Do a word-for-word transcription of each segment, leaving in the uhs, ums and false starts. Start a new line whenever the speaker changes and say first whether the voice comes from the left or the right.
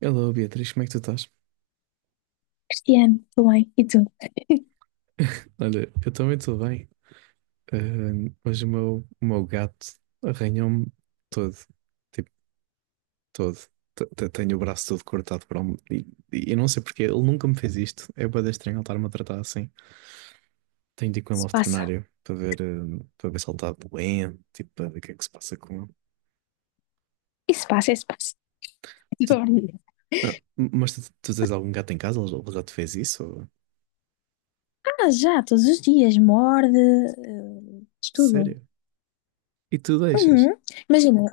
right: Hello Beatriz, como é que tu estás?
left: Piano também. E tu?
right: Olha, eu também estou bem. Ahm, mas o meu, o meu gato arranhou-me todo, tipo, todo. T- t- Tenho o braço todo cortado por um... E, e eu não sei porque, ele nunca me fez isto. É bué de estranho ele estar-me a tratar assim. Tenho de ir com ele
left: Se
right: ao
left: passa.
right: veterinário para ver, ahm, para ver se ele está doente, tipo, para ver o que é que se passa com ele.
left: Isso passa, isso passa.
right: Tu- não, mas tu, tu tens algum gato em casa? Ele ele já te fez isso? ou-
left: Ah, já, todos os dias. Morde, eh, estudo.
right: Sério? E tu deixas?
left: Uhum. Imagina,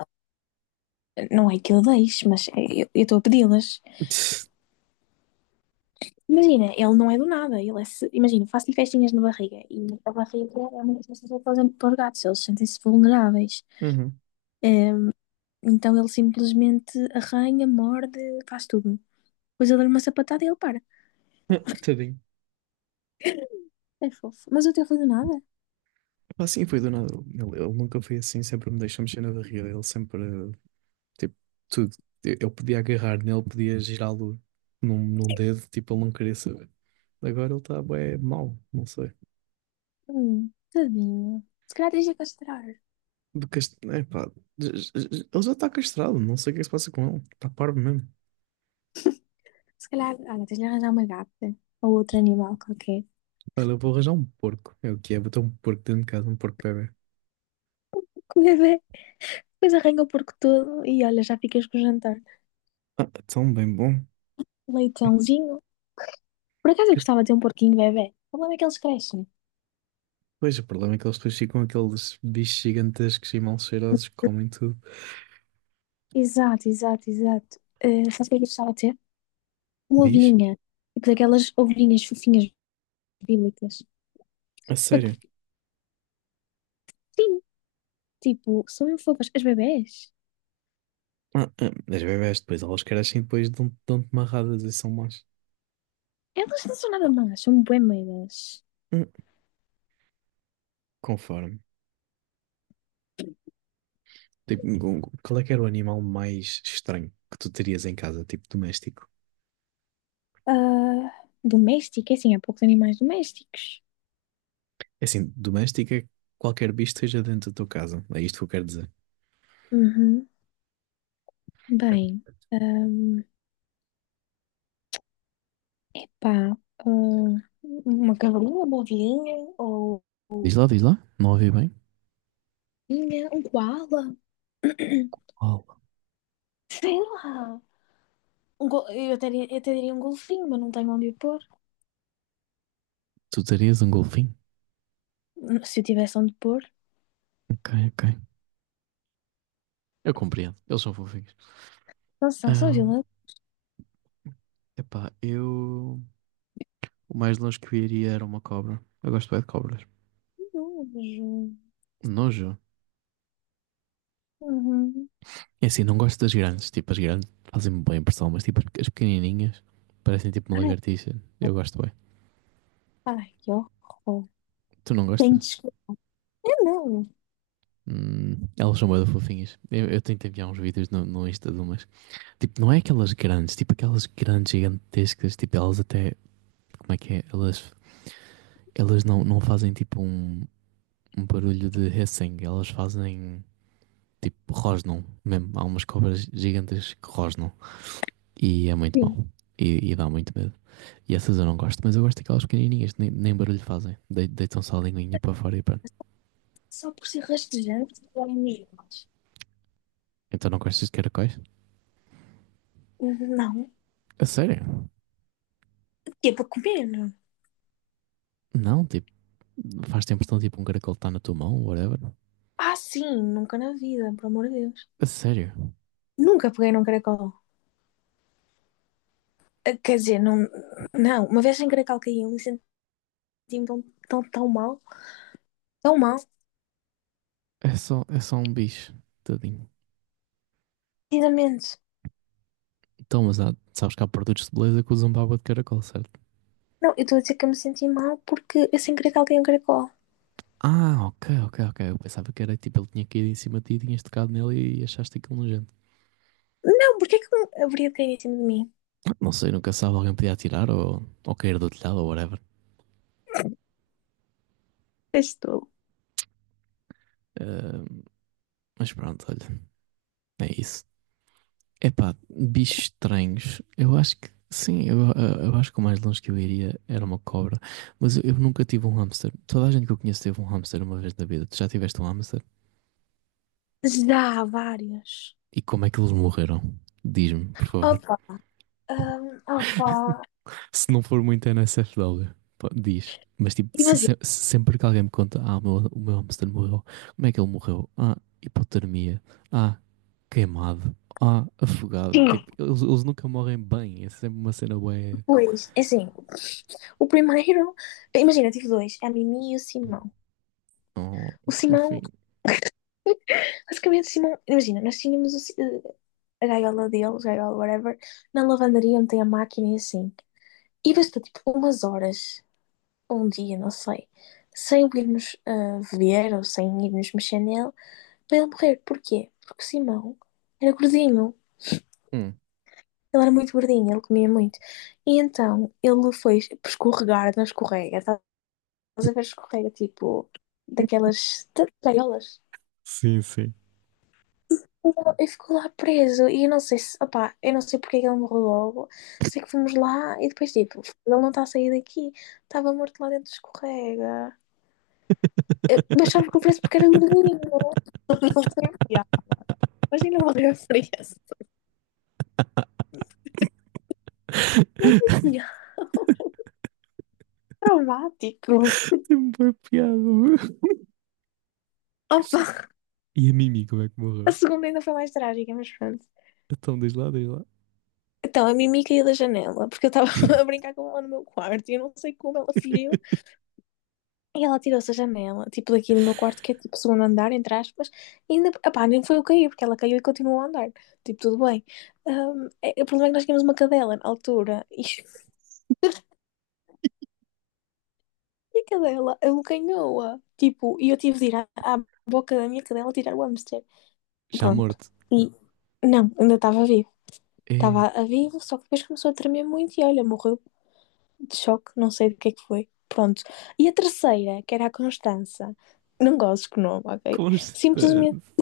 left: não é que eu deixe, mas é- eu eu estou a pedi-las. Imagina, ele não é do nada. Ele é, se- imagina, faço-lhe festinhas na barriga. E a barriga é uma das coisas que eles fazem para os gatos. Eles sentem-se vulneráveis.
right: Uhum.
left: Ehm, Então ele simplesmente arranha, morde, faz tudo. Depois eu dou-lhe uma sapatada e ele para.
right: Tadinho.
left: É fofo. Mas o teu foi do nada?
right: Pá, assim foi do nada. Ele, ele nunca foi assim, sempre me deixou mexer na barriga. Ele sempre, eh, tipo, tudo. Eu, eu podia agarrar nele, podia girá-lo num, num dedo, tipo, ele não queria saber. Agora ele está bué mau, não sei.
left: Hum, tadinho. Se calhar tens de castrar.
right: De cast... é, pá, j- j- j- ele já está castrado, não sei o que é que se passa com ele. Está parvo mesmo.
left: Se calhar, olha, tens de arranjar uma gata. Ou outro animal qualquer.
right: Olha, eu vou arranjar um porco. É o que é, vou ter um porco dentro de casa, um porco bebê.
left: Com o bebê. Depois arranha o porco todo e olha, já ficas com o jantar.
right: Ah, tão bem bom.
left: Leitãozinho. Por acaso eu gostava de ter um porquinho bebê. O problema é que eles crescem.
right: Pois, o problema é que eles depois ficam aqueles bichos gigantescos e mal cheirosos que comem tudo.
left: Exato, exato, exato. Uh, sabes o que é que eu gostava de ter? Uma
right: Diz?
left: ovelhinha. Tipo daquelas ovelhinhas fofinhas bíblicas.
right: A sério?
left: Sim, tipo, são mesmo fofas. As bebés,
right: Ah, ah, as bebés depois, elas crescem e depois dão- dão-te marradas e são más.
left: elas não são nada más, são bué meias.
right: Hum. Conforme. Tipo, um- um, qual é que era o animal mais estranho que tu terias em casa, tipo doméstico?
left: Ah, doméstica, é assim, há poucos animais domésticos.
right: É assim, doméstico é qualquer bicho que esteja dentro da tua casa. É isto que eu quero dizer.
left: Uhum. Bem, ahm, pá, ah, uma cavalinha, uma ovelhinha, ou
right: Diz
left: ou
right: lá, diz lá. Não ouvi bem.
left: ovelhinha, um koala,
right: Oh,
left: sei lá. Um go- eu até, diria- eu até diria um golfinho, mas não tenho onde o pôr.
right: tu terias um golfinho?
left: Se eu tivesse onde pôr,
right: Ok, ok. Eu compreendo. Eles são fofinhos.
left: não são, são
right: Ah,
left: gelados.
right: epá, eu... O mais longe que eu iria era uma cobra. Eu gosto bem de cobras. Nojo.
left: Uhum.
right: É assim, não gosto das grandes. Tipo, as grandes fazem-me boa impressão, mas tipo, as pequenininhas parecem tipo uma
left: Ai,
right: lagartixa. Eu gosto bem.
left: ai, que horror.
right: Tu não gostas?
left: Tenho de não,
right: Hum, elas são bem fofinhas. Eu, eu tento enviar uns vídeos no, no Insta de umas. Tipo, não é aquelas grandes, tipo aquelas grandes gigantescas. Tipo, elas até. Como é que é? Elas, elas não, não fazem tipo um, um barulho de hissing. Elas fazem tipo rosnam mesmo. Há umas cobras gigantes que rosnam. E é muito
left: sim.
right: mau. E, e dá muito medo. E essas eu não gosto, mas eu gosto daquelas pequenininhas, nem, nem barulho fazem. De, deitam só a linguinha para fora e pronto.
left: Só por ser rastejante ou imigrantes.
right: Então não gostas de caracóis?
left: Não.
right: A sério?
left: Que é para comer.
right: Não, tipo, faz-te a impressão tipo um caracol está na tua mão, whatever.
left: Ah, sim, nunca na vida, pelo amor de Deus.
right: A sério?
left: Nunca peguei num caracol. Ah, quer dizer, não, não, uma vez sem caracol caiu me senti tão, tão, tão mal, tão mal,
right: É só, é só um bicho, tadinho.
left: precisamente.
right: Então, mas há, sabes que há produtos de beleza que usam baba de caracol, certo?
left: Não, eu estou a dizer que eu me senti mal porque eu sem caracol caí um caracol.
right: Ah, ok, ok, ok. Eu pensava que era tipo, ele tinha caído em cima de ti, e tinhas tocado nele e achaste aquilo nojento.
left: Não, porque é que um haveria de cair em cima de mim?
right: Não sei, nunca sabe, alguém podia atirar ou, ou cair do telhado ou whatever.
left: Estou.
right: Ah, mas pronto, olha, é isso. Epá, bichos estranhos. Eu acho que sim, eu, eu- eu acho que o mais longe que eu iria era uma cobra. Mas eu, eu nunca tive um hamster. Toda a gente que eu conheço teve um hamster uma vez na vida. Tu já tiveste um hamster?
left: Já há várias.
right: E como é que eles morreram? Diz-me, por favor.
left: Opa, hum, opa.
right: Se não for muito N S F W, pá, diz. Mas tipo, se-
left: Imagina,
right: se- se sempre que alguém me conta, ah, o meu, o meu hamster morreu, como é que ele morreu? Ah, hipotermia. Ah, queimado. Ah, afogado.
left: sim,
right: Tipo, eles, eles nunca morrem bem. É sempre uma cena bué.
left: pois, é assim, o primeiro, imagina, tive dois, a Mimi e o Simão.
right: Oh,
left: O
right: que
left: Simão,
right: fofinho.
left: basicamente, o Simão, imagina, nós tínhamos o Si- eh, a gaiola dele, gaiola, whatever, na lavandaria onde tem a máquina e assim. E bastou tipo umas horas, um dia, não sei, sem o irmos ah, ver ou sem irmos mexer nele, para ele morrer. Porquê? Porque o Simão era gordinho.
right: Hum.
left: Ele era muito gordinho, ele comia muito. E então ele foi escorregar na escorrega. Estás a ver escorrega, tipo, daquelas gaiolas.
right: Sim, sim.
left: E ficou lá preso. E eu não sei se, opá, eu não sei porque é que ele morreu logo. Sei que fomos lá e depois, tipo, ele não está a sair daqui. Estava morto lá dentro, escorrega. Eu achava que o preço porque era gordinho. Imagina o gordinho. Traumático.
right: Tem uma piada, meu.
left: Opa,
right: E a Mimi, como é que
left: a
right: morreu?
left: segunda ainda foi mais trágica, mas pronto.
right: Então, diz lá, diz lá.
left: Então, a Mimi caiu da janela porque eu estava a brincar com ela no meu quarto e eu não sei como ela fugiu. E ela tirou-se a janela, tipo daqui do meu quarto, que é tipo segundo andar, entre aspas, e ainda, epá, nem foi eu cair, porque ela caiu e continuou a andar. Tipo, tudo bem. Ahm, é- o problema é que nós tínhamos uma cadela na altura, e, e a cadela abocanhou-a. Tipo, e eu tive de ir à, à boca da minha cadela tirar o hamster.
right: Já
left: Pronto.
right: morto.
left: E não, ainda estava vivo.
right: É
left: Estava a vivo, só que depois começou a tremer muito e olha, morreu de choque, não sei do que é que foi. Pronto. E a terceira, que era a Constança, não gosto que nome, ok? Simplesmente
right: constante.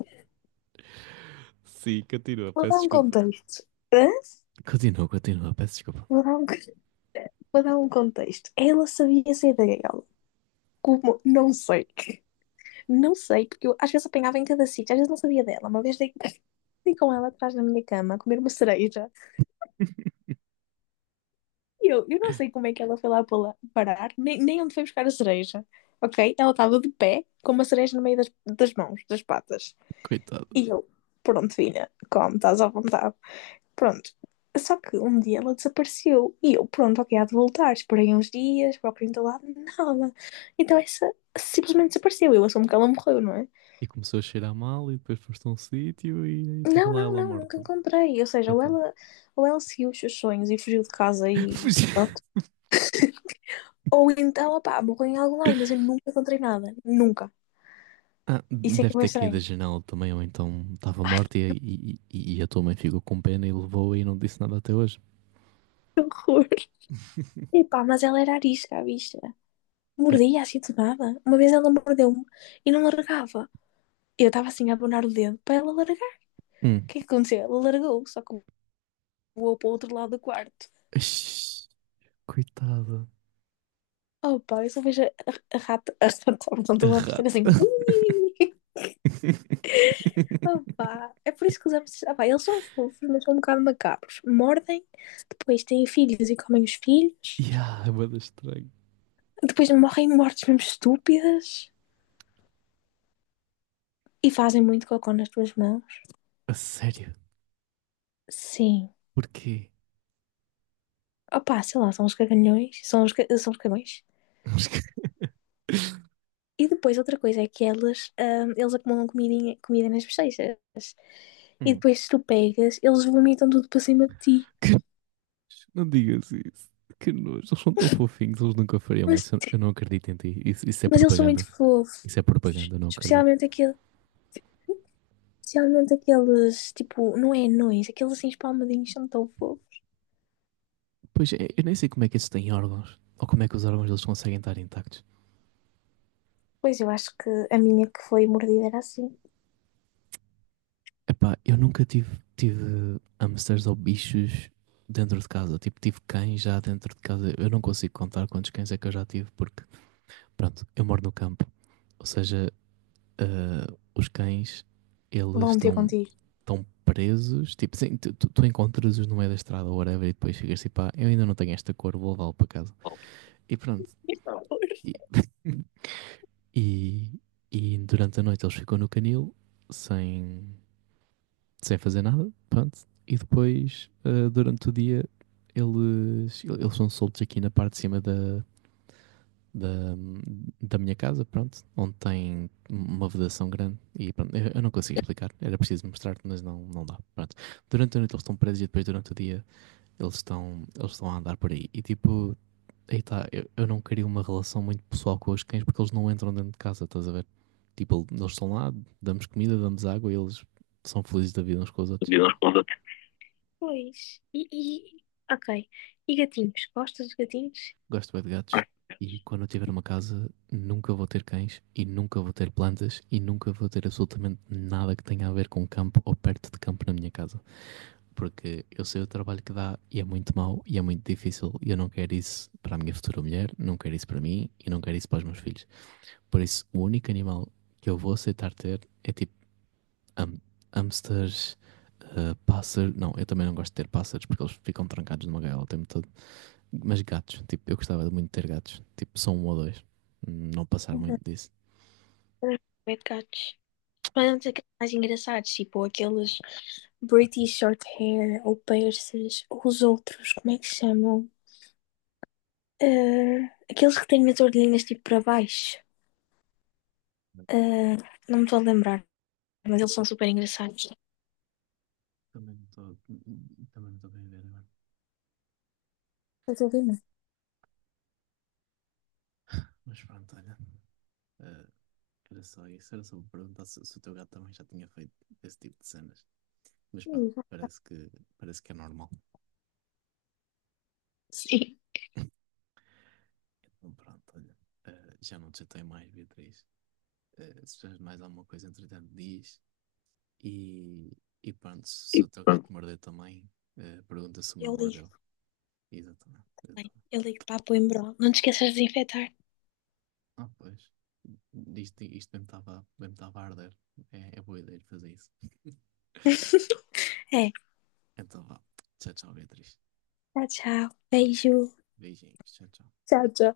right: Sim, continua,
left: vou
right: peço
left: dar um
right: desculpa.
left: contexto. Hã?
right: Continua, continua, peço desculpa.
left: Vou dar um, vou dar um contexto. Ela sabia sair da gaiola. Como? Não sei. Não sei, porque eu às vezes apanhava em cada sítio, às vezes não sabia dela. Uma vez dei, dei com ela atrás da minha cama a comer uma cereja. E eu, eu não sei como é que ela foi lá pala- parar, nem, nem onde foi buscar a cereja. Ok? Ela estava de pé, com uma cereja no meio das, das mãos, das patas.
right: Coitado.
left: E eu, pronto, filha, como, estás à vontade. Pronto. Só que um dia ela desapareceu e eu, pronto, ok, há de voltar. Esperei uns dias, procurei em todo lado, nada. Então essa simplesmente desapareceu. Eu assumo que ela morreu, não é?
right: E começou a cheirar mal e depois foste a um sítio e estava
left: Não,
right: lá
left: não,
right: ela
left: não, nunca
right: morta.
left: encontrei. Ou seja, ou
right: Então.
left: ela, ou ela seguiu os seus sonhos e fugiu de casa e
right: Fugi.
left: pronto. Ou então, opá, morreu em algum lado, mas eu nunca encontrei nada. Nunca.
right: Ah,
left: Isso é que
right: deve
left: é bem
right: ter caído da
left: estranho.
right: janela também, ou então estava morta e, e, e- e a tua mãe ficou com pena e levou e não disse nada até hoje.
left: Cor. Epá, mas ela era arisca, a bicha.
right: É,
left: Mordia assim do nada. Uma vez ela mordeu-me e não largava. Eu estava assim a abonar o dedo para ela largar. O
right: hum.
left: que é que aconteceu? Ela largou, só que voou para o outro lado do quarto.
right: Ixi, coitada.
left: Oh pá, eu só vejo a, a rata, a rata,
right: A
left: portanto, a fazer
right: rata.
left: assim. "Ui". Oh pá, é por isso que os hamsters, ah pá, eles são fofos, mas são um bocado macabros. Mordem, depois têm filhos e comem os filhos,
right: Yeah, é bué da estranho.
left: depois morrem mortes mesmo estúpidas e fazem muito cocô nas tuas mãos.
right: A sério?
left: Sim.
right: Porquê?
left: Oh pá, sei lá, são os cagalhões, são os, são os cagões.
right: Mas que-
left: E depois outra coisa é que elas, ah, eles acumulam comidinha, comida nas bochechas. E
right: Hum.
left: depois, se tu pegas, eles vomitam tudo para cima de ti.
right: Que- Não digas isso. Que nojo. Eles são tão fofinhos, eles nunca fariam
left: Mas,
right: isso. Eu não acredito em ti. Isso, isso é
left: mas eles são muito
right: propaganda.
left: fofos.
right: Isso é propaganda, eu não acredito.
left: Especialmente aquele, especialmente aqueles, tipo, não é anões, aqueles assim espalmadinhos são tão fofos.
right: Pois, é, eu nem sei como é que isso tem órgãos. Ou como é que os órgãos deles conseguem estar intactos.
left: Pois eu acho que a minha que foi mordida era assim.
right: Epá, eu nunca tive, tive hamsters ou bichos dentro de casa. Tipo, tive cães já dentro de casa. Eu não consigo contar quantos cães é que eu já tive, porque, pronto, eu moro no campo. Ou seja, ah, os cães, eles
left: Vão ter
right: estão
left: contigo.
right: tão presos. Tipo, sim, tu, tu- tu encontras-os no meio da estrada ou whatever e depois chegas e pá, eu ainda não tenho esta cor, vou levá-lo para casa. E pronto. E- E, e durante a noite eles ficam no canil sem, sem fazer nada, pronto. E depois, ah, durante o dia, eles, eles são soltos aqui na parte de cima da, da, da minha casa, pronto, onde tem uma vedação grande. E pronto, eu, eu não consigo explicar, era preciso mostrar-te, mas não, não dá. Pronto. Durante a noite eles estão presos e depois durante o dia eles estão, eles estão a andar por aí. E tipo, aí tá, eu, eu não queria uma relação muito pessoal com os cães porque eles não entram dentro de casa, estás a ver? Tipo, eles estão lá, damos comida, damos água e eles são felizes da vida uns com os outros.
left: Deus responda. Pois. E, e- ok. E gatinhos? Gostas de gatinhos?
right: Gosto bem de gatos. E quando eu tiver uma casa, nunca vou ter cães e nunca vou ter plantas e nunca vou ter absolutamente nada que tenha a ver com campo ou perto de campo na minha casa. Porque eu sei o trabalho que dá e é muito mau e é muito difícil e eu não quero isso para a minha futura mulher, não quero isso para mim e não quero isso para os meus filhos. Por isso, o único animal que eu vou aceitar ter é tipo ham- hamsters. Uh, pássaro, não, eu também não gosto de ter pássaros porque eles ficam trancados numa gaiola o tempo todo. Mas gatos, tipo, eu gostava muito de ter gatos, tipo, só um ou dois, não passar
left: Uhum.
right: muito disso.
left: Pet gatos. Mas aqueles mais engraçados, tipo aqueles British short hair ou persas, ou os outros, como é que se chamam? Eh, aqueles que têm as orelhinhas tipo para baixo. Eh, não me estou a lembrar, mas eles são super engraçados.
right: Também não estou também estou bem a ver agora.
left: Estás a ouvir-me?
right: Mas pronto, olha. eh, era só isso, era só para perguntar se, se, o teu gato também já tinha feito esse tipo de cenas. Mas pronto,
left: Hum.
right: parece que, parece que é normal.
left: Sim,
right: Então pronto, olha. eh, já não te chatei mais, Beatriz. Eh, se precisas mais alguma coisa, entretanto, diz. E, e pronto,
left: e
right: se o teu gato
left: pronto,
right: morder também, eh, pergunta se o meu
left: eu
right: mordeu.
left: ligo.
right: Exatamente.
left: Bem,
right: Exatamente.
left: eu ligo para a Coimbra. Não te esqueças de desinfetar.
right: Ah, pois. Isto, isto mesmo estava mesmo estava a arder. É, é boa ideia de fazer isso.
left: É,
right: Então vá. Tchau, tchau, Beatriz.
left: tchau, tchau.
right: Tchau, tchau.
left: Beijo.
right: Beijinhos. Tchau, tchau.
left: Tchau, tchau.